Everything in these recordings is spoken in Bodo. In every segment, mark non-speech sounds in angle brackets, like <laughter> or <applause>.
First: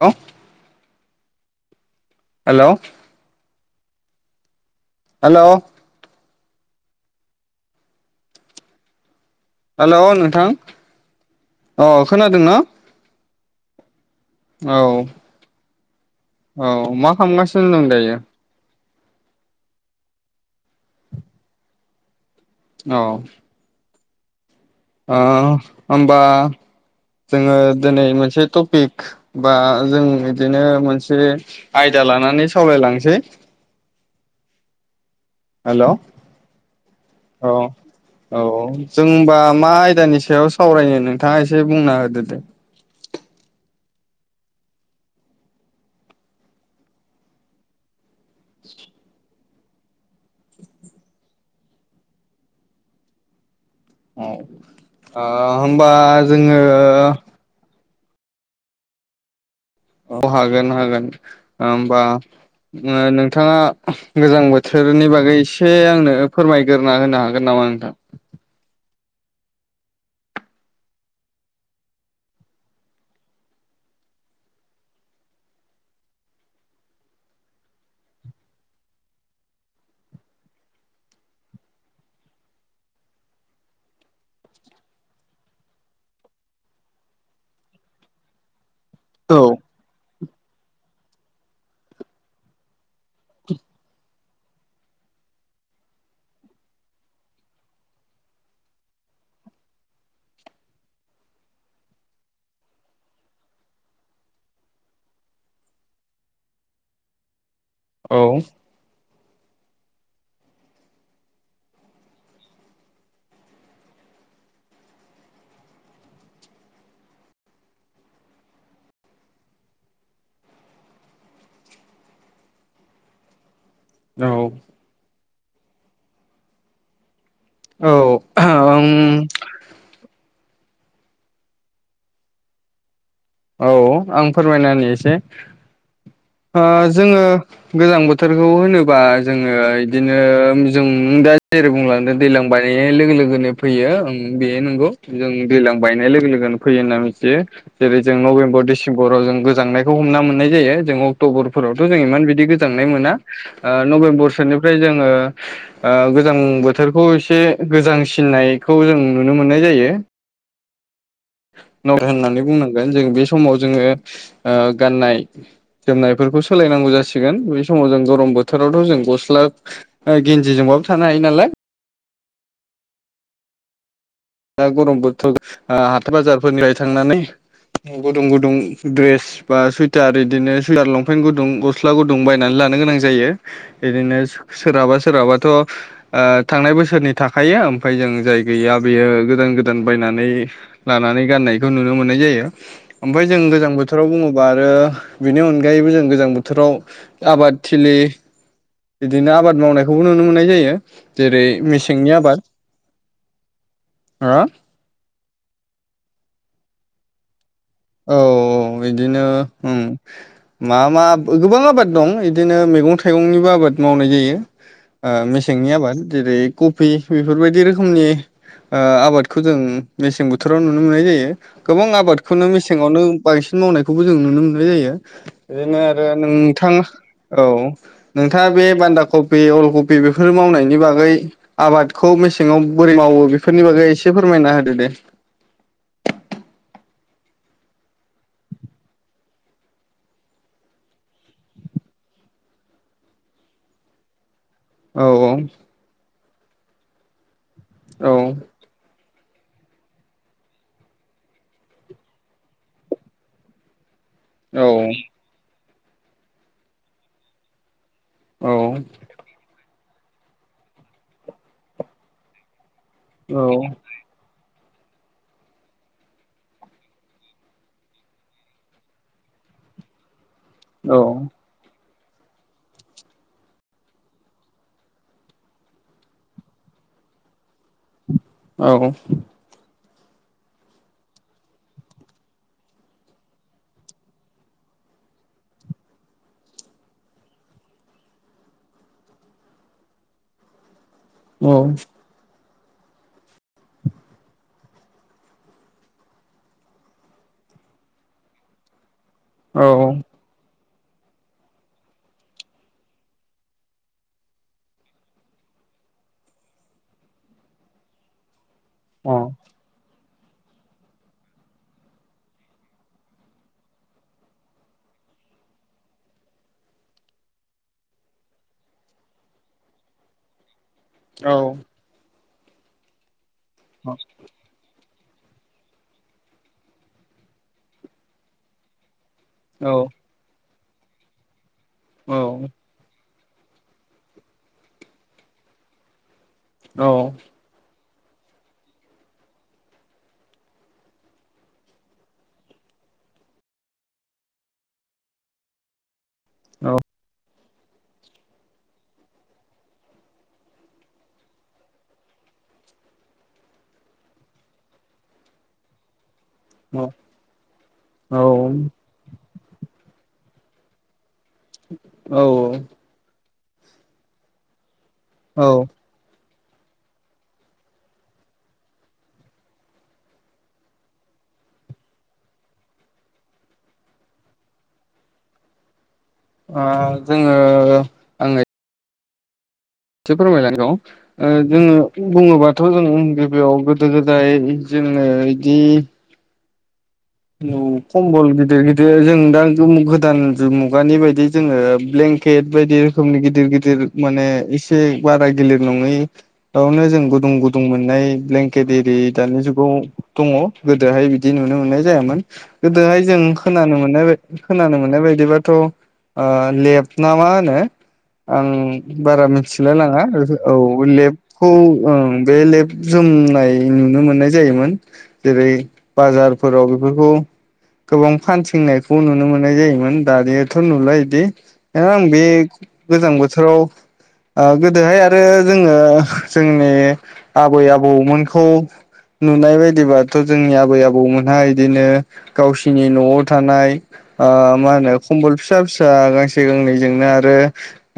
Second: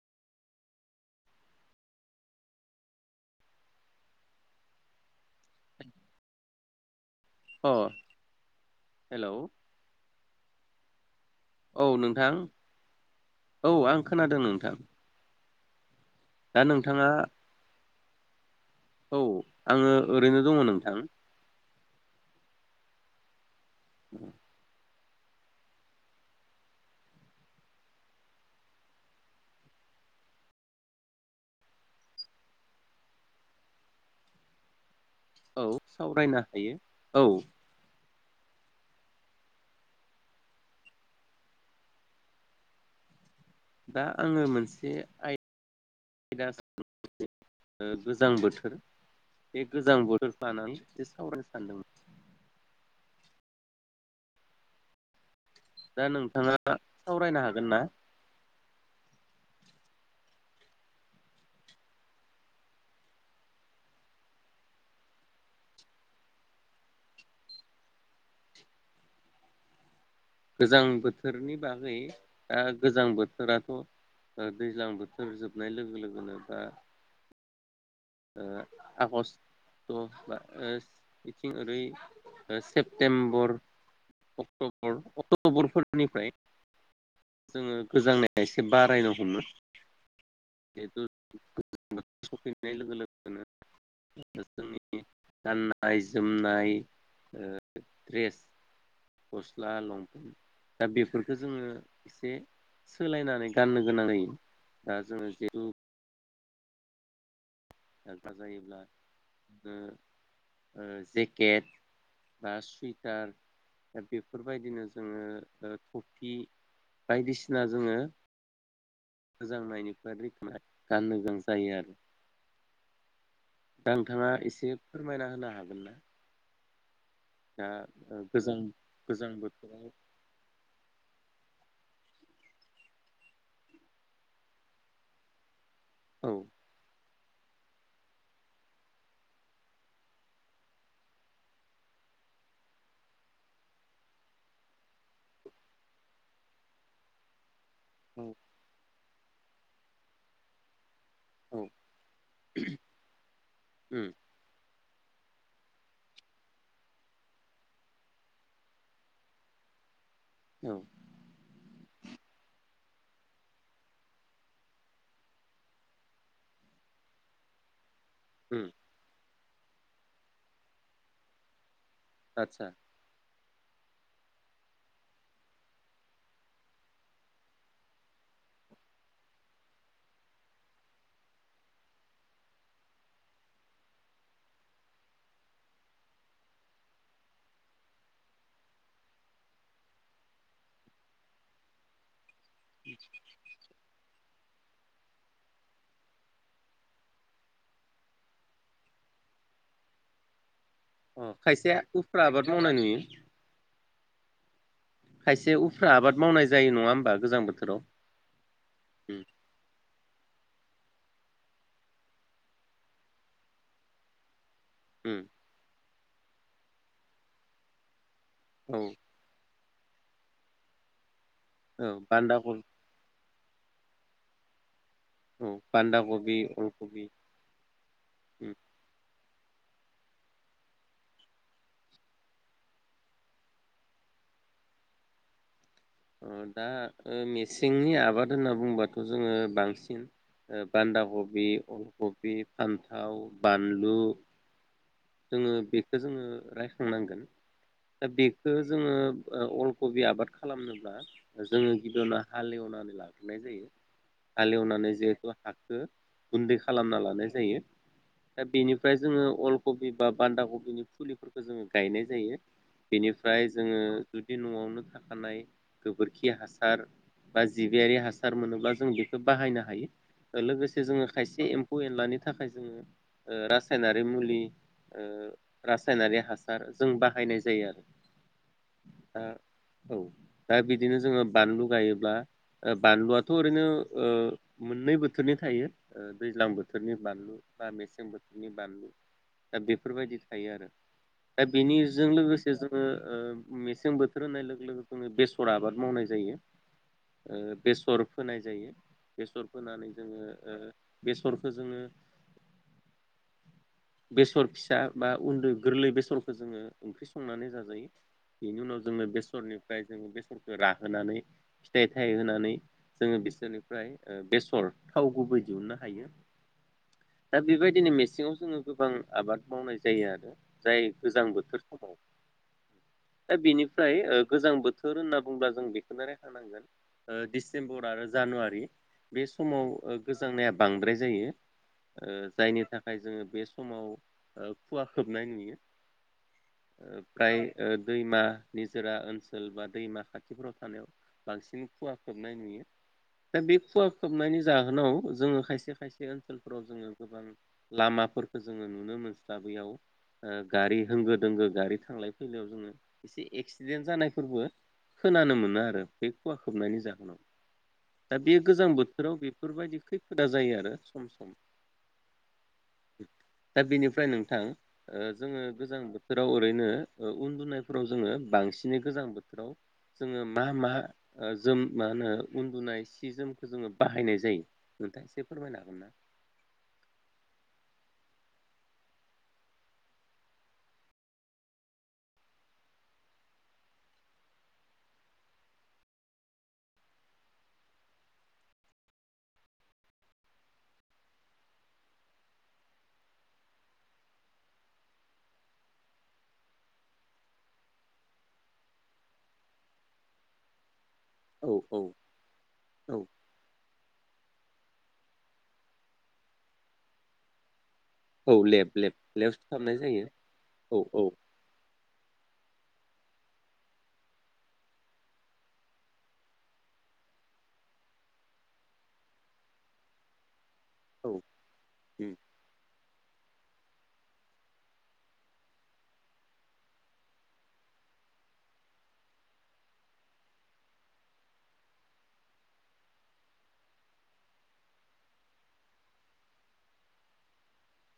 औ हेल'! हेल'! अ हेल'! हेल'! नोंथां औ अ नोंथां खोनादों ना? औ आं खोनादों नोंथां। दा औ नोंथाङा मा खालामगासिनो दं दायो? औ आंङो ओरैनो दंङ नोंथां। औ। <inaudible> आ होमबा जोंङो दिनै मोनसे टपिक बा जों बिदिनो मोनसे आयदा लानानै सावरायलांसै। औ हेलौ सावरायनो हायो औ। औ जोंबा मा आयदानि सायाव सावरायनो नोंथांङा एसे बुंना होदो दे। <inaudible> दा आंङो मोनसे आयदा <unintelligible> ओ गोजां बोथोर। बे गोजां बोथोरखौ लानानै एसे सावरायनो सानदोंमोन। <inaudible> औ ओ होमबा दा नोंथाङा जोंङो सावरायनो हागोन ना औ हागोन हागोन। ओ होमबा नो-नोंथांङा गोजां बोथोरनि बागै एसे आंनो फोरमायग्रोना होनो हागोन नामा? मा नोंथां? गोजां बोथोरनि बागै दा गोजां बोथोराथ' दैज्लां बोथोर जोबनाय लोगो लोगोनो दा ओ आगष्ट ट' बा ओ बिथिं ओरै ओ सेप्तेम्बर अक्टबर अक्ट'बरफोरनिफ्राय जोङो गोजांनाय एसे बारायनो औ हमो <unintelligible> <inaudible> सौफैनाय लोगो लोगो। दिनो <inaudible> गाननाय जोमनाय ओ द्रेस गस्ला लंप दा बेफोरखौ जोङो एसे सोलायनानै गाननो गोनां जायो। दा जोङो जेतु औ थाखा जायोब्ला ओ ओ जेकेट बा सुइटार बेफोरबायदिनो जोङो ओ थफि बायदिसिना जोङो गोजांनायनिफ्राय रैखोमा गाननो गोनां जायो आरो दा औ नोंथाङा एसे फोरमायना होनो हागोन ना। दा औ गोजां ओम गोजां बोथोराव औ आं फोरमायना नि एसे औ ओ जोङो गोजां बोथोरखौ होनोबा जोङो इदिनो जों दा जेरै बुंलांदों दैलां बायनाय लोगो लोगोनो फैयो उम बेयो नंगौ जों दैज्लां बायनाय लोगो लोगोनो फैयो होनना मिथियो जेरै जों औ नभेम्बर, डिसेम्बराव जों गोजांनायखौ हमना मोननाय जायो। जों औ अक्ट'बरफोरावथ' जों इमान बिदि गोजांनाय मोना ओ उम नभेम्बरसोनिफ्राय जों ङो ओ गोजां बोथोरखौ एसे गोजांसिननायखौ जों नुनो मोननाय जायो। उम न होननानै बुंनांगोन जों बे समाव जोङो ओ गाननाय जोमनायफोरखौ सोलायनांगौ जासिगोन। बै समाव जों गरम उम बोथोरावथ' जों गस्ला गिन्जिजोंबाबो थानो हायो नालाय आतसा दा गरम बोथोर आं हाथाय बाजारफोरनिफ्राय थांनानै गुदुं गुदुं द्रेस बा सुइटार इदिनो सुइटार लंपेन्ट गुदुं गस्ला गुदुं बायनानै ला लानो गोनां जायो। इदिनो सोरहाबा सोरहाबाथ' ओ थांनाय बोसोरनि थाखायो ओमफ्राय जों जाय गैया बेयो गोदान गोदान बायनानै लानानै गाननायखौ नुनो मोननाय जायो। ओमफ्राय जों गोजां बोथोराव बुङोबा आरो बेनि अनगायैबो जों गोजां बोथोराव आबाद थिलि बिदिनो आबाद मावनायखौबो नुनो मोननाय जायो। अ जेरै खायसे मेसेंनि उफ्रा आबाद मावनाय नुयो। हो खायसे उफ्रा आबाद मावनाय जायो नङा होमबा गोजां बोथोर औ औ बिदिनो उम मा मा गोबां आबाद दं इदिनो मैगं थाइगंनिबो आबाद मावनाय जायो। ओ उम मेसेंनि आबाद जेरै कफि बेफोरबायदि रोखोमनि ओ औ आबादखौ जों मेसें बोथोराव नुनो मोननाय जायो। गोबां औ बान्दा आबादखौनो कबि मेसें नो बांसिन मावनायखौबो जों नुनो मोननाय जायो। औ इदिनो बान्दा आरो कबि नोंथां अलकबि औ नोंथाङा उम बे बान्दा ख फि, अल कफि बेफोर मावनायनि बागै आबादखौ मेसेङाव बोरै मावो बेफोरनि बागै एसे फोरमाय मायना होदो दे। अ दा ओ मेसेंनि आबाद होनना बुंबाथ' जोङो बांसिन बान्दा कब, अल कब, फान्था, बानलु औ जोङो बेखौ जोङो रायखांनांगोन औ दा बेखौ जोङो ओ अलकबि आबाद खालामनोब्ला जोङो गिबियावनो हालेवनानै लाग्रोनाय जायो। औ हालेवनानै जिहेथु हाखौ गुन्दै खालामना लानाय जायो दा औ बेनिफ्राय जोङो अल कबि बा बान्दा कबिनि फुलिफोरखौ जोङो गायनाय जायो। बेनिफ्राय जोङो जुदि न'आवनो थाखानाय गोबोरखि हासार बा जिबियारि हासार मोनोब्ला जों बेखौ बाहायनो हायो। लोगोसे औ जोङो खायसे एम्फौ एनलानि थाखाय जोङो ओ रासायनारि मुलि ओ रासायनारि हासार जों बाहायनाय जायो आरो औ दा औ दा बिदिनो जोङो बानलु गायोब्ला बानलुआथ 'ओ ओरैनो ओ मोननै बोथोरनि थाय थायो ओ दैज्लां बोथोरनि बानलु बा मेसें बोथोरनि बानलु दा बेफोरबायदि थायो आरो दा औ बेनिजों लोगोसे जोङो ओ मेसें बोथोर होननाय लोगो लोगो जोङो बेस सर आबाद मावनाय जायो ओ बेसर फोनाय जायो बेसर औ फोनानै जोङो बेसरखौ जोङो <unintelligible> बेसर फिसा बा उन्दै गोरलै बेसरखौ जोङो ओंख्रि संनानै जाजायो बिनि उनाव जोङो बेसरनिफ्राय जोंङो बेस ओ राहोनानै फिथाइ थाय होनानै जोङो बिसोरनिफ्राय बेसर थाव गुब बो‌ दिहुननो हायो। <unintelligible> दा बेबायदिनो मेसेङाव जोङो गोबां आबाद मावनाय जायो आरो जाय गोजां बोथोर समाव दा बेनिफ्राय गोजां बोथोर होनना बुंब्ला जों बेखौनो रायखानांगोन डिसेम्बर आरो जानुवारि बे समाव गोजांनाया बांद्राय जायो औ जायनि थाखाय जोङो बे समाव खुवा खोबनाय नुयो औ फ्राय ओ दैमा निजोरा ओनसोल बा दैमा खाथि खाथिफोराव थानायाव बांसिन खुवा खोबनाय नुयो दा बे खुवा खोबनायनि जाहोनाव जोङो खायसे खायसे ओनसोलफोराव औ जोङो गोबां लामाफोरखौ जोङो नुनो मोनस्लाबलाय लाङा ओ गारि होंगो दोंगो गारि थांलाय फैलायाव जोङो एसे एक्सिडेन्ट जानायफोरबो खोनानो मोनो आरो बे खुवा औ खोबनायनि जाहोनाव औ दा बे गोजां बोथोराव बे बेफोरबायदि खैफोदा जायो आरो सम सम औ दा बेनिफ्राय नोंथां ओ जोङो औ ओ गोजां बोथोर फ्राव ओरैनो उन्दुनायफोराव जोङो बांसिनै गोजां बोथोराव जोङो मा मा जोम मा होनो उन्दुनाय सि जोमखौ जोङो बाहायनाय जायो नोंथां एसे फोरमायनो हागोन ना ओ जोङो आङो एसे फोरमायलांगौ ओ जोङो बुङोबाथ' जों गिबियाव गोदो गोदाय जि जोङो इदि औ कम्बल गिदिर गिदिर जों दा गोदान मुगानि बायदि जोङो ब्लें ब्लेंकेट बायदि रोखोमनि गिदिर गिदिर माने एसे बारा गिलिर नङै आवनो जों गुदुं गुदुं मोननाय ब्लेंकेट एरि दानि जुगाव दङ गोदोहाय बिदि औ नुनो औ मोननाय जायामोन गोदोहाय औ जों खोनानो मोन नो खोनानो मोननाय बायदिबाथ' ओ लेब न मा होनो औ आं लेब लेब बारा लेबसो मिथिलाय खालामनाय लाङा जायो औ लेबखौ ओं बे लेब जोमनाय नुनो मोननाय जायोमोन जेरै बाजार फोराव बेफोरखौ गोबां फानथिंनायखौ नुनो मोननाय जायोमोन दानि थ' नुलााय इदि आं उम बे गोजां बोथोराव ओ गोदोहाय आरो जोङो जोंनि आबै आबौमोनखौ नुनाय बायदिबाथ' जोंनि आबै आबौमोन बिदिनो गावसिनि न'आव थानाय ओ मा होनो खमबल फिसा फिसा। गांसे गांनैजोंनो आरो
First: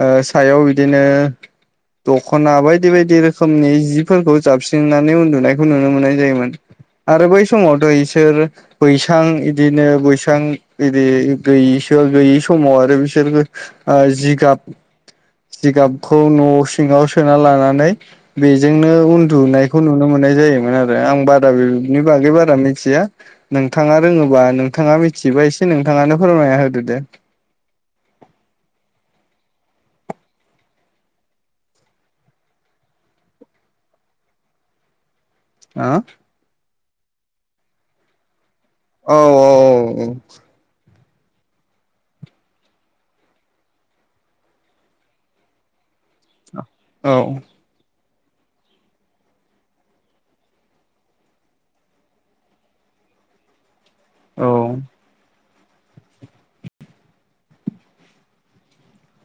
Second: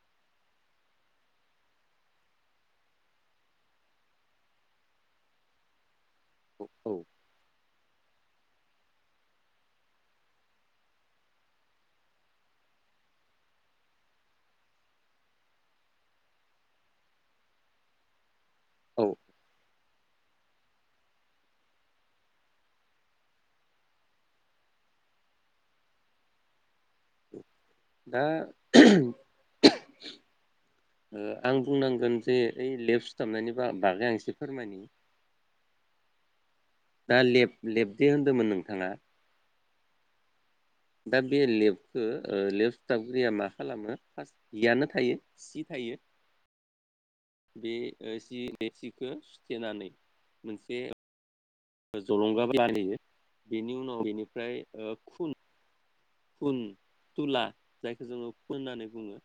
ओ सायाव बिदिनो। दख'ना बायदि बायदि रोखोमनि जिफोरखौ जाबस्रिनानै उन्दुनायखौ नुनो मोनो। जायोमोन औ आरो बै समावथ' एसे। बिसोर बैसां इदिनो बैसां बिदि गैयिसो गैयि समाव आरो। ओ जिगाब। जिगाबखौ न' सिङाव सोना लानानै। बेजोंनो औ उन्दुनायखौ नुनो मोननाय जायोमोन आरो आं बारा बेनि बागै बारा मिथिया। नोंथाङा रोङोबा नोंथाङा मिथिबा एसे नोंथाङानो फोरमायना होदो दे। <unintelligible> <inaudible> ओ आं बुंनांगोन जे ओइ लेफ सुथाबनायनि बागै आं एसे फोरमायनि। <unintelligible> दा लेफ लेफ दे होन्दोंमोन नोंथाङा। औ <inaudible> दा बे लेफ्टखौ लेफ्ट सुथाबग्रिया मा खालामो फार्स्ट जियानो थायो सि थायो। औ। बे सि बे सिखौ सुथेनानै मोनसे। जलंगा लाानायहैयो बेनि उनाव बेनिफ्राय औ खुन <unintelligible> कुन थुला जायखौ जोङो कुन होननानै बुङो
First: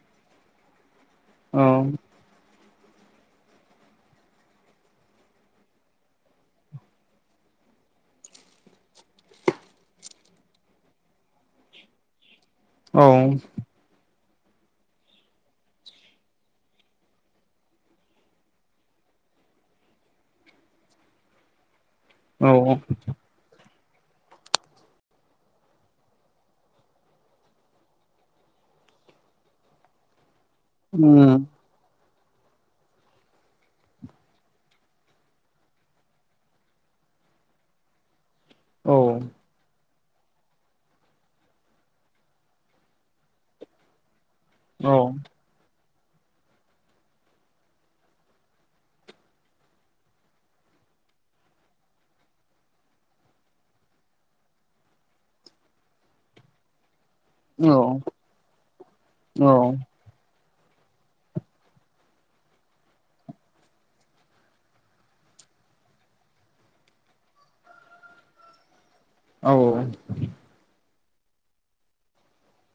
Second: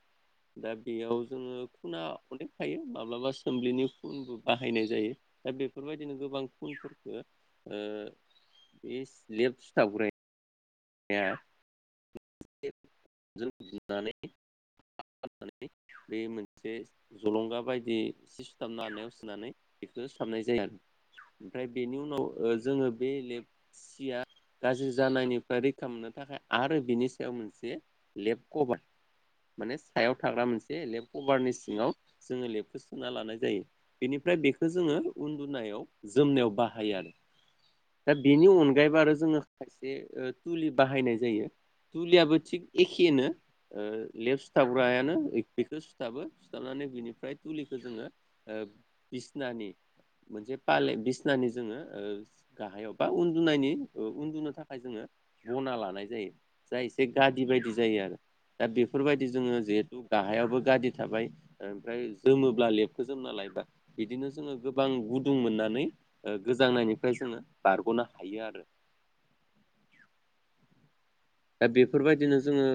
दा। बेयाव जोङो खुना अदेक। थायो माब्लाबा सोम्लिनि फुनबो बाहायनाय जायो दा बेफोरबायदिनो गोबां फुनफोरखौ। ओ बे लेब सुथाबग्राया। औ <inaudible> <inaudible> <inaudible> बे मोनसे जलंगा बायदि सि सुथाबनो हानायाव सुनानै बेखौ सुथाबनाय जाया आरो। ओमफ्राय बेनि उनाव औ औ जोङो बे लेपसिया गाज्रि जानायनिफ्राय रैखा। खालामनो थाखाय आरो बिनि सायाव मोनसे लेपकपार माने सायाव थाग्रा मोनसे। एसे लेब उम कभारनि सिङाव। जोङो लेबखौ सुना लानाय जायो बेनिफ्राय बेखौ जोङो उन्दुनायाव जोमनायाव बाहायो आरो। दा बेनि औ अनगायैबो आरो जोङो खायसे। थुलि बाहायनाय जायो थुलियाबो थिग एखेनो ओ। लेप औ सिथाबग्रायानो बेखौ। सुथाबो सुथाबनानै बिनिफ्राय थुलिखौ जोङो बिसनानि। मोनसे फाले बिसनानि जोङो ओ गाहायाव बा उन्दुनायनि उन्दुनो थाखाय जोङो। बना लानाय जायो जाय। एसे गादि औ बायदि जायो आरो दा बेफोरबायदि औ जोङो जिहेतु गाहायावबो। गादि थाबाय ओमफ्राय जोमोब्ला लेफ्टखौ जोमना लायबा बिदिनो जोङो गोबां गुदुं मोननानै। गोजांनायनिफ्राय जोङो बारग'नो हायो आरो। औ। दा बेफोरबायदिनो जोङो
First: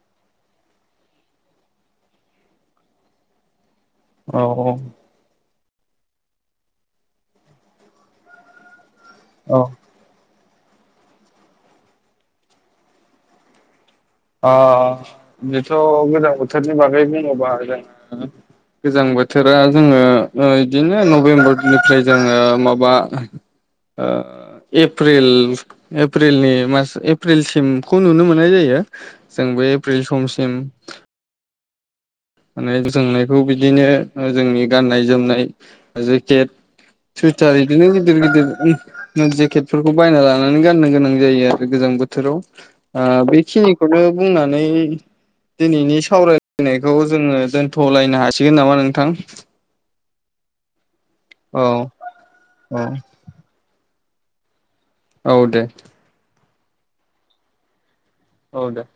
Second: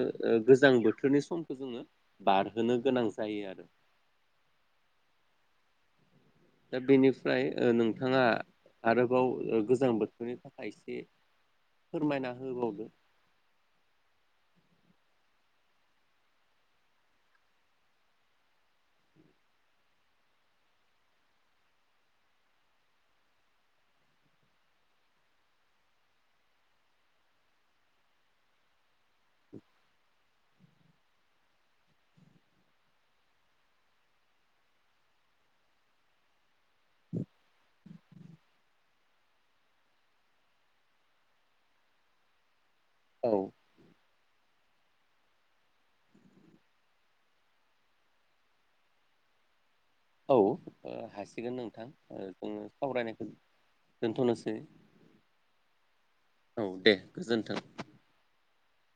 गोजां बोथोरनि समखौ जोङो बारहोनो गोनां जायो आरो। औ औ। दा बेनिफ्राय ओ नोंथाङा आरोबाव ओ गोजां बोथोरनि थाखाय। एसे फोरमायना होबावदो। अ बेथ' गोजां बोथोरनि बागै बुङोबा जोङो गोजां बोथोरा जोङो बिदिनो नभेम्बरनिफ्राय जोङो माबा ओ एप्रिल एप्रिलनि मास एप्रिलसिमखौ नुनो मोननाय जायो। जों बे एप्रिल समसिम माने गोजांनायखौ बिदिनो ओ जोंनि गाननाय जोमनाय जेकेट सुइटार इदिनो गिदिर गिदिर उ नो जेकेटफोरखौ बायना लानानै गाननो गोनां जायो आरो गोजां बोथोराव आह औ बेखिनिखौनो बुंनानै दिनैनि सावरायनाय खौ जोङो दोन्थ'लायनो हासिगोन नामा नोंथां। औ ओ हासिगोन औ नोंथां ओ जोङो औ सावरायनायखौ दोनथ'नोसै। औ दे औ दे गोजोन्थों। औ दे।